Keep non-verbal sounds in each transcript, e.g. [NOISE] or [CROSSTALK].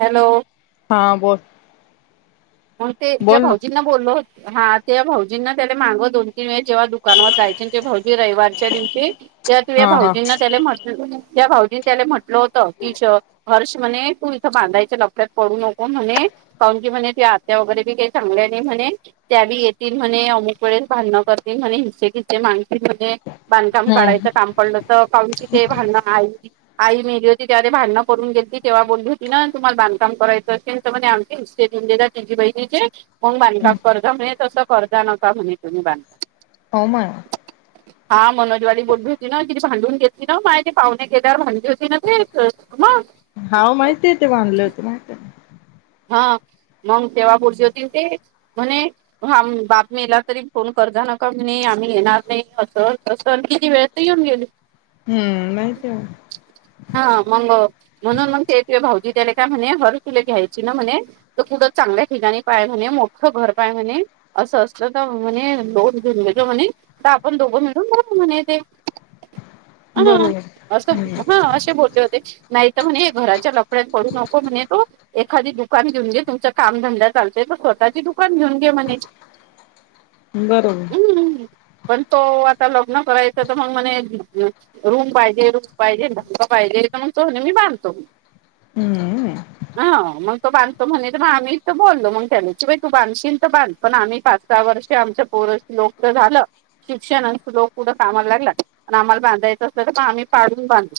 Hello हा बोलोल मग ते ज भाऊजींना बोलल हो हा ते भाऊज जिना त्याला माग दोन तीन वेळे जेव्हा दुकानवर जायचे भाऊजी रविवारच्या दिवशी, त्या तू्या हा हा भाऊजींना त्याला म्हत त्या भाऊजी, त्या म्हटलं होत की हर्ष म्हणे तू इथ बांधायच्या लपड्यात पडू नको म्हणे, [UNINTELLIGIBLE] नको म्हणे त्यात. त्या वगैरे बी काही चांगल्या नाही म्हणे त्या बी येतील म्हणे, अमुक वेळेस भांडण करतील म्हणे हिस्से - खिस्स माती बांधकाम हम्म काढायचं काम पडलं तर कावरी चे ते भांडण आई आई मेहली होती त्या भांडणं करून गेलीती तेव्हा बोलली होती ना, तुम्हाला बांधकाम करायचं असेल तर आमचे हिस्से तिी [UNINTELLIGIBLE] बहिणीचे मग बांधकाम कर्जा म्हणे तसं कर्जा नका म्हणे तुम्ही बांधकाम. हो म हा मनोजवाडी बोलली होती ना तिी भांडून घेतली ना माझ तेे पाहुणे केल्यावर भांडली होती ना ते. मंग. हा माहितीय आहे ते बांधले होते माहित ना. हा मग तेव्हा बुरजी होती ते म्हणे बातमीला तरी फोन कर. अर्धा नकामी नाही आम्ही येणार नाही असं त किती वेळ येऊन गेली. हम्म नाही. हा मग म्हणून मग ते त भाऊजी त्याला काय म्हणे हर तुला घ्यायचं म्हणे खूप चांगल्या ठिकाणी पाय म्हणे, मोठ घर पाय म्हणे अस असलं तर म्ह दोन जो म्हणे तर आपण दोघं मिळून बघू म्हण ते. हा बरोबर असं हा. हम्म असे बोलले होते. नाही तर म्हणे घराच्या लफड्यात पडू नको म्हणे तु. एखादी दुकान घेऊन घे तुमचा कामधंद्या चालतय तर स्वतःची दुकान घेऊन घे म्हणे [INAUDIBLE] बरोबर हम्म पण तो आता लग्न करायचं तर मग म्हणे रूम पाहिजे रूम पाहिजे ध पाहिजे पाहिण तो मी बांधतो हम्म ह मग तो बधतो म्हणे मग आम्ही तर बोललो मग त्यालाई तू बांधशीील तर बांध पण आम्ही पाच वर्ष आमच्या पोर लोक झालं शिक्षण लोक कुठं कामायला लागलात प आम्हाला बांधायचं अस तर पण आम्ही पाडून बांधू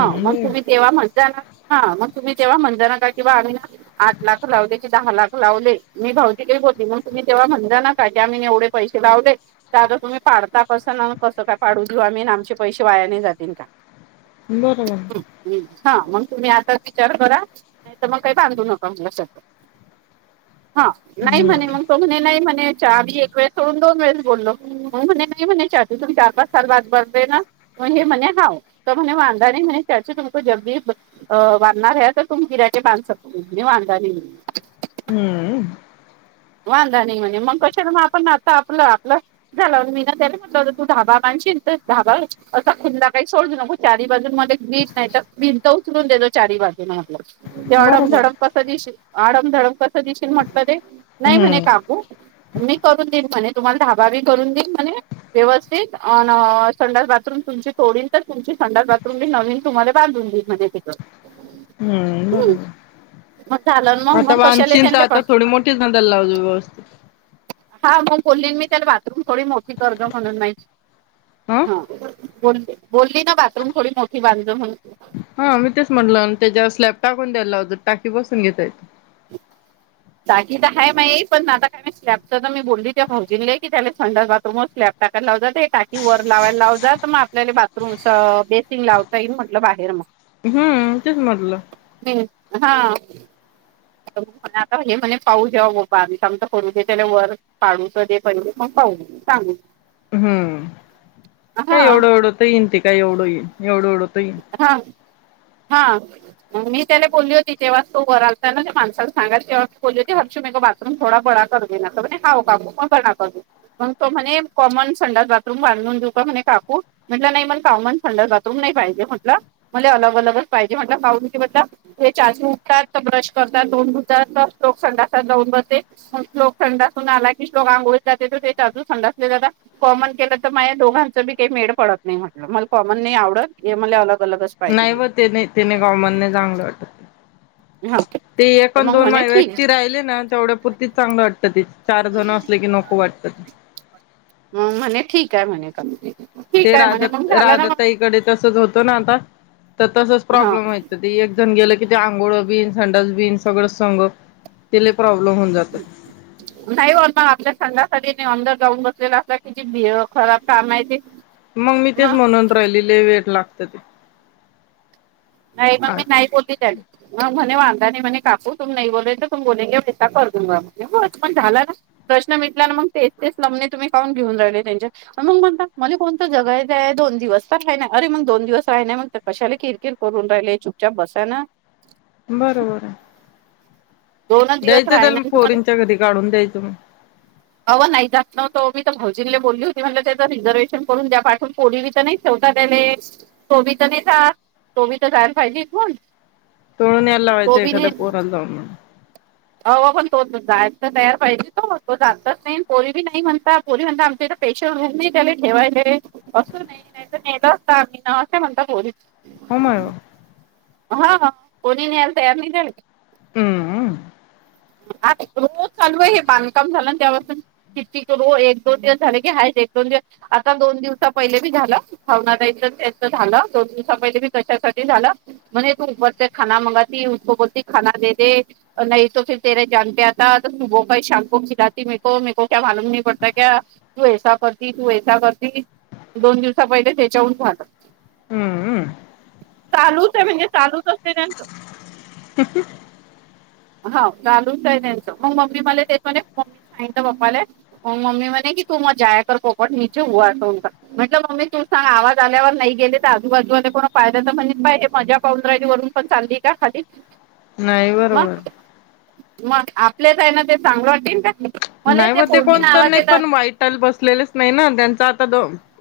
हो मग तुम्ही तेव्हा म्हणता ना हा मग तुम्ही तेव्हा म्हणजना का किंवा आम्ही आठ लाख लावले की दहा लाख लावले मी भावतीिक के मग तुम्ही तेव्हा म्हण काी आम्ही एवढे पैसे लावले तर आता तुम्ही पाडता कस कस पाडू देऊ आम्ही आमचे पैसे वायाने जातील का बरोबर हा मग तुम्ही आताच विचार करा नाही तर मग काही बांधू नका मुला हा नाही म्हणे हम्म मग तो म्हणे नाही म्हणे च आधी एक वेळेस सोडून दोन वेळेस बोललो म म्हणे नाही म्हणे तुम चार पाच सल बाात ब दे ना हे म हाव त म्ह वांदाा म्ह चचा तुमको जलदी अ बांधणार आहे तर तुम् किराटे बांध शके वांगा हम्म वांधा नाही म्हणे मग कशा मग आपण आता आपलं आपलं झालं मी ना त्याला म्हटलं होत तू धाबा तु धाबा आहे असा खुनला बाई काही सोडजो नको चारी बाजू मध्ये भीट नाही तर भिंत उचलून देजो चारी वाजे म आपलं ते बरोबर अडमझडम कसं दिशील अडमझडम कसं दिशील म्हटलं ते नाही म्हणे हम्म काकू मी करून देन म्हणे तुम्हाला ढाबा बी करून देन म्हणे व्यवस्थित संडास बाथरूम तुमची थोडी तर तुमची संडा बातरूमी नवीन तुम्हाला बांधून देईल म्हणजे तथं हम्ट झालं मग आता मग कशाला वांचीनचा त्यांना आता थोडी मोठीच नदल लावज व्यवस्थित हा मग बोललीन मी त्याला बाथरूम थोडी मोठी गर्ज म्हणून माहिती हा बली बोलली ना बाथरूम थोडी मोठी बांधम म्हण हा मी तेच म्हटल त्याच्यावर स्लॅब टाकून द्यायला अजर टाकी बसून घेता येत दागी तर आहे मा पण आता कायी स्लॅबच मी बोलली त्या भाौजीन की त्याला थंडर बाथरूम स्लॅब टाकायला लाव जात हे टाकिंग वर लावायला लाव जात मग आपल्याला बाथरूम बेसिंग लावता येईल म्हटलं बाहेर मग हम्म तेच म्हटलं ह् हा हे म्हणे पाहू जेव गोबा आ्ही स आमजं करू दे त्याला वर पाडूच दे पहि पण पाहू सांगू हम्म हा काय एवढं एवढं तर येईन ते काय एवढं येईन एवढं एवढं तर येईन हा हा मग मी त्याला बोलली होती तेव्हा तो वरालाल त्या ना मासाला सांगयच तेव्हा बोलली होती हरशू मग बथूम थोडा बळा तो म्हणे कॉमन संडास बाथरूम बांधून देऊ का म्हणे काकू म्हटल नाही म्हणे कॉमन संडास बाथरूम नाही पाहिजे म्हट म अलग अलगच पाहिजे म्हट पा ब चाचू उठतात तर ब्रश करतात दोन [UNINTELLIGIBLE] कॉमन केल तर माझ दोघांच काही मेड पडत नाही म्हटलं मला कॉमन नाही आवडत हे म अलग अलगच पाहिजे नाही व म्हध्ये त्याने त्याने कॉमन नाही चांगलं वाटत हा ते एकण दोन मा ठीक व्यक्ती राहिले ना तेवढ्या पुुरती चांगलं वाटतं ते चार जण असले की नको वाटत म म्हणे ठीक आहे म्हणे का ठीक ते आहे म्हणे राधा मग झाला ना मग राधाताईकडे तसच होतं ना आता तसच हा प्रॉब्लेम व्हायं त एक जण गेल कि आघोळ बिन [UNINTELLIGIBLE] बि सगळ संघ ते लय प्रॉ नाही हो म आपल्या संघासाठी [UNINTELLIGIBLE] अंदर जाऊन बसलेला असता किती खराब काम आहे ते मग मी तेच म्हणून राहिलेले वेळ लागत ते- नाही मग मी नाही बोलली त्या म म्हणे वांदा नाही म्हणे काकू तुम नाही बोले तो तु बोलेेगे करून हो पण झाला ना प्रश् [UNINTELLIGIBLE] ट तेच ल तु घेऊ राण कोण जगाय दो दिव [UNINTELLIGIBLE] दिवस आहे ना अरे मग दोन दिवस आहे ना मग कशाला किरकिर करून राहिले चुपचाप बसाय ना. बरोबर आहे. दोनच दिवस द्यायचं राही त्याला म ना तुम्हाला पोरींच्या घरी [UNINTELLIGIBLE] द्यायचं मग [UNINTELLIGIBLE] अव नाही जात नवतो मी तर भाउजीनले बोलली होती, म्हटलं त्याचं रिझर्वेहेशन करून द्या, पाठून [UNINTELLIGIBLE] [INAUDIBLE] तर नाही ठेवत. तो [INAUDIBLE] तर मी तो बी तर जाला पाहिजे कोण तोडून यायला [UNINTELLIGIBLE] तो लावायचं बी एखाद्या पोराला जाऊन [INAUDIBLE] आपण [UNINTELLIGIBLE] तो त जायला तयार पाहिजे ना तो जातच नाही [UNINTELLIGIBLE] पोरी नाही म्हणता पोरी म्हणता आमच्याईथ पेशल रूम नाही तेला ठेवायला अस नाही नाही तर नेल ह ना अस म्हणता बोलरच [UNINTELLIGIBLE] हो मार [UNINTELLIGIBLE] हा हा कोणी न्यायाला तयार नाही तेला. हम्म. आ रोज चालू आहे हे बांधकाम झालं तेासून किती रो एक दोन दिवस झाले की हा [UNINTELLIGIBLE] आता दोन दिवसा पहिले झाला भाव झा दोन दिवसा पहिली [UNINTELLIGIBLE] [UNINTELLIGIBLE] म त पर ते खा मंगाी उको बोलती खा दे दे नाही तो फिर तेे जन प आता [UNINTELLIGIBLE] सुब का शामक खिलाती मक क मालूम नाही पडता क तू ससा करती तू स करती [UNINTELLIGIBLE] दोन दिवसा पहिले त्याच्याहून वाहत- हम्मम.. चालूच आहे म्हणजे चालूच असते त्यांच ह [UNINTELLIGIBLE] [INAUDIBLE] हो घालूनच आहे त्यांच मग मम्मी मला तेेत म्मी सांगलं्पाला मग मम्मी म्हणे की त [UNINTELLIGIBLE] मग जा कर पपट ने ह अस म्हटलं मम्मी तू सांग आवाज आल्यावर नाही गेले तर आजूबाजू [UNINTELLIGIBLE] पाहिल्याच म्हणज बा हे मजा पाऊून राहियची वरून पण चालली का खाली [UNINTELLIGIBLE] नाही बरोबर. मग मग आपल्याच आहे ना ते चांगलं वाटेल का मला नाही त्या म ते पोरगीनं कोणत आवाज नाही येतात पण वाईट बसलेलेच नाही ना, त्यांचा आता दो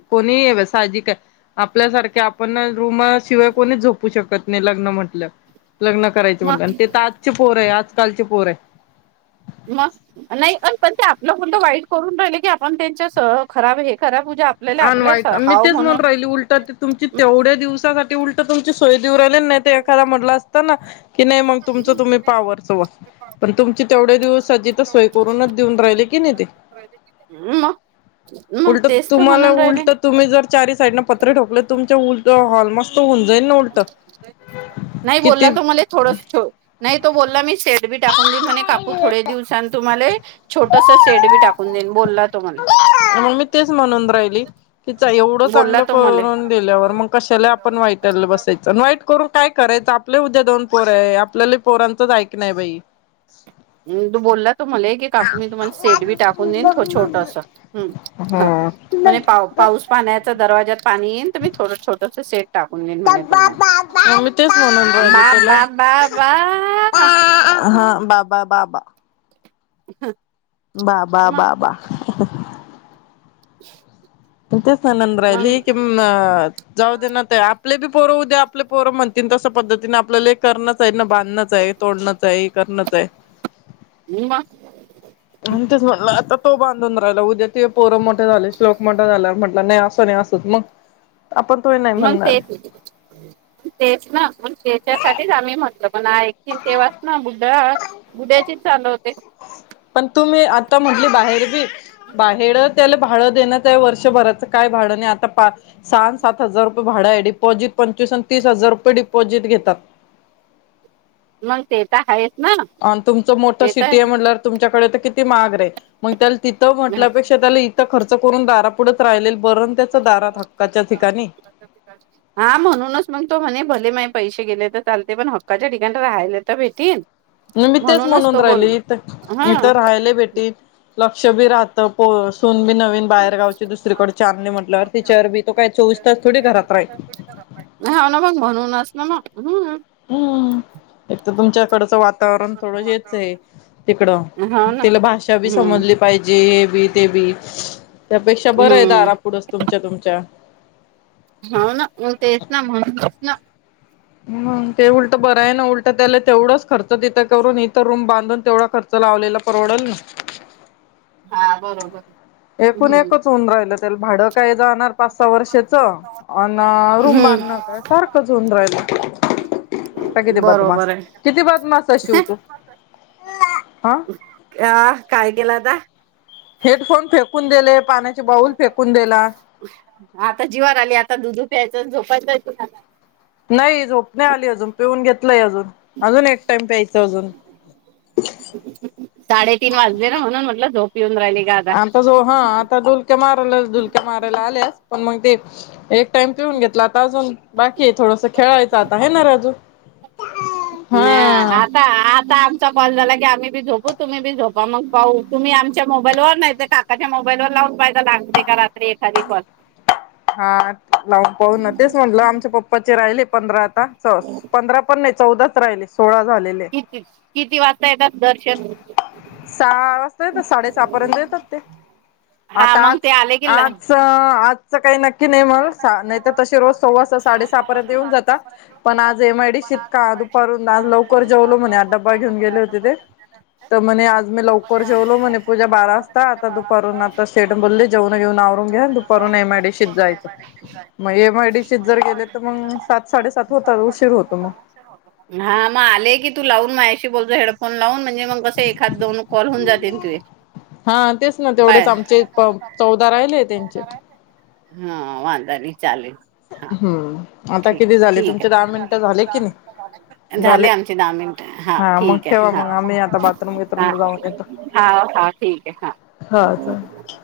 कोणी याव साहजिक आहे, आपल्यासारखे आपण रूमाशिवाय कोणी झोपू शकत लग्न म्हटलं, लग्न करायचे म्हटलं मग आणि ते तर आजचे पोर आहे आजकालचे पोर आहे. मग नाही अ पण ते आपलं कोणत वाईट करून राहिले की, आपण त्यांच्या खराब हे खराब म्हणजे आपल्याला आपल्या अनवाईच, मी हाव तेच म्हन म्हणून राहिली उलट ते तुमची तेवढ्या दिवसासाठी उलट तुमची सोय देऊ राहिले ना नाही ते खरं म्हटलं असत ना- कि नाही मग तुमचं तुम्ही पावर चं पण तुमची तेवढे दिवस हजी तर सोय करूनच देऊन राहिली. [UNINTELLIGIBLE] ह [INAUDIBLE] उलट तुम्हाला उलट तुम्ही जर चारी साईडन पत्रे ठोकले तुमच्या उलट हॉल मस्त होऊन तन उळत [UNINTELLIGIBLE] नाही बोलला तो मला थोड नाही, तो बोलला मी शेड बी टाकून देन म्हणे काकू थोडे दिवसां तुम्हाले छोटस शेड बी टाकून देईल बोलला तुम्हाले. मग मी तेच म्हणून राहिली. कि एवढं बोलला चांगलं तो मले. करून दिल्यावर मग कशाला आपण वाईटला बसायचं वाईट करून काय कर आपले उद्या दोन पोर आहे, आपल्याला पोरांचंच ऐक नाही बाई. हम तू बोलला तो मला की काकू मी तुम्हाला सेट बी टाकून देईन छोटं असं हम हा म्हणजे पाऊस पाण्याचा दरवाज्या पाणी येईन मी थोडं छोटंस सेट टाकून येईन म्हणे तुम्हाला मग मी तेच म्हणून बा राहिले बा त्याला बा बा मग हा बाबा बाबा [INAUDIBLE] बा बा बा बा [INAUDIBLE] [UNINTELLIGIBLE] तेच आनंद राहिली मग की जाऊ दे ना ते आपले बी पोरं उद्या आपले पोरं म्हणतील तसं पद्धतीने आपल्याला हे करणच आहे ना बांधणच आहे तोडणच आहे करणच आहे [INAUDIBLE] आणि तेच म्हणलं आता तो बांधून राहिला उद्या ते पोरं मोठे झाले श्लोक मोठा झाला म्हटलं नाही असं नाही असत मग आपण तोही नाही मग म्हणणार तेच तेच ना मग तेच्यासाठीच आम्ही म्हटलं पण ऐकतील तेव्हाच ना बुढा बुढ्याचीच चालू होते पण तुम्ही आता म्हटली बाहेर बी बाहेर त्याला भाडे देणार ते वर्षभराच काय भाड नाही आत्ता सात हजारच भाडं आहे डिपॉझिट पण तीस हजार रुपये डिपॉजिट घेतात मग ते तर आहेच ना अ तुमचं मोठं ते तर सिटी आहे म्हटल्यावर तुमच्याकडे तर किती महाग आहे मग त्या तिथं म्हटल्यापेक्षा त्याला इथं खर्च करून दारापुडच राहिलेल बरं त्याच दारात हक्काच्या ठिकाणी हा म्हणूनच म्हणतो म्हणे भले माहित पैसे गेले तर चालते पण हक्काच्या ठिकाणी राहायला तरी भेटील म मी तेच म्हणून राहिली इथ हा इथं राहायला भेटील लक्ष बी राहत हो सुन बी ना नवीन बाहेरगावची दुसरीकडची आणली म्हटल्यावर तिच्यावर बी तो काय चोवीस तास थोडी घरात राही हाव ना मग म्हनूनच ना मग हम्म एक तर तुमच्याकडचं वातावरण थोडं हेच आहे तिकडं हो ना तिला भाषा बी हम्म समजली पाहिजे हे बी ते बी त्यापेक्षा बरं आहे हम्म दारापुढंच तुमच्या तुमच्या हो ना मग तेच ना म्हणूनच ना ते उलट बरं आहे ना उलटं त्याला तेवढंच खर्च तिथं करून इथं रूम बांधून तेवढा खर्च लावलेला परवडल ना हा बरोबर एकूण हम्म एकच होऊन राहिलं त्याला भाड काय जाणार पाच सहा वर्षाच अन् रूम बांधणं काय हम्म सारखंच होऊन राहिल का किती बदमास बरोबर किती बदमास हा आ काय केला आता हेडफोन फेकून दिले पाण्याचे बाऊल फेकून दिला आता जीवावर आली आता दुध प्यायचं झोपायचय त्याला नाही झोप नाही आली अजून पिऊन घेतलंय अजून अजून एक टाइम प्यायच अजून साडेतीन वाजले ना म्हणून म्हटल आता जो हा आता मारा डुलक्या मारायला आल्यास पण मग ते एक टाइम पिऊन घेतला आता अजून बाकी थोडसं खेळायचं आता आहे ना राजू हा नाही आता आता आमचा कॉल झाला कि बी झोपू तुम्ही बी झोपा मग पाहू तुम्ही आमच्या मोबाईलवर नाही ते काकाच्या मोबाईलवर लावून पाहिल लाग का रात्री एखादी कॉल हा लावून पाहू ना तेच म्हटलं आमच्या पप्पाचे राहिले पंधरा आता पंधरा पण नाही चौदा आता राहिले सोळा झालेले किती किती वाजता देतात दर्शन सहा वाजता येतात साडे सहा पर्यंत येतात ते हा आता मग आज ते आले की ला- आज आजच काय नक्की की नाही म काही नक्की नाही तर म्हणून तशी रोज ना नाही सव्वा तर सहा तसे साडे रोज सहा सव्वा पर्यंत येऊन जातात पण आज एमआयडीशीत का दुपारून आज लवकर जेवलो म्हणे डबा घेऊन गेले होते ते तर म्हणे आज मी लवकर जेवलो म्हणे पूजा बारा वाजता आता दुपारून आता सेट बोलले जेवन घेऊन आवरून घ्या दुपारून एमायडीशीत जायं मग एमआयडीशीत जर गेले तर मग सात साडेसात होतात उशीर होतो मग हा मग आलेय की तू लावून मझ्याशी बोलतो हेड फोन लावून म्हणजे मग कस एखाद दोन कॉल होऊन जातील तुजे हा तेच ना तेवढेच आमचे चौदा राहिले त्यांचे हा वाांदा नाय हम्म आता ठीक किती झाले ठीक तुमचे दहा मिनिटं झाले की नाही आहे झाले आमचे दहा मिनिट हा मग ठीक ठेवा आहे मग आम्ही आता हा बाथरूम हा बिथरूमला जाऊन येतो हा हा ठीक आहे हा हा [UNINTELLIGIBLE]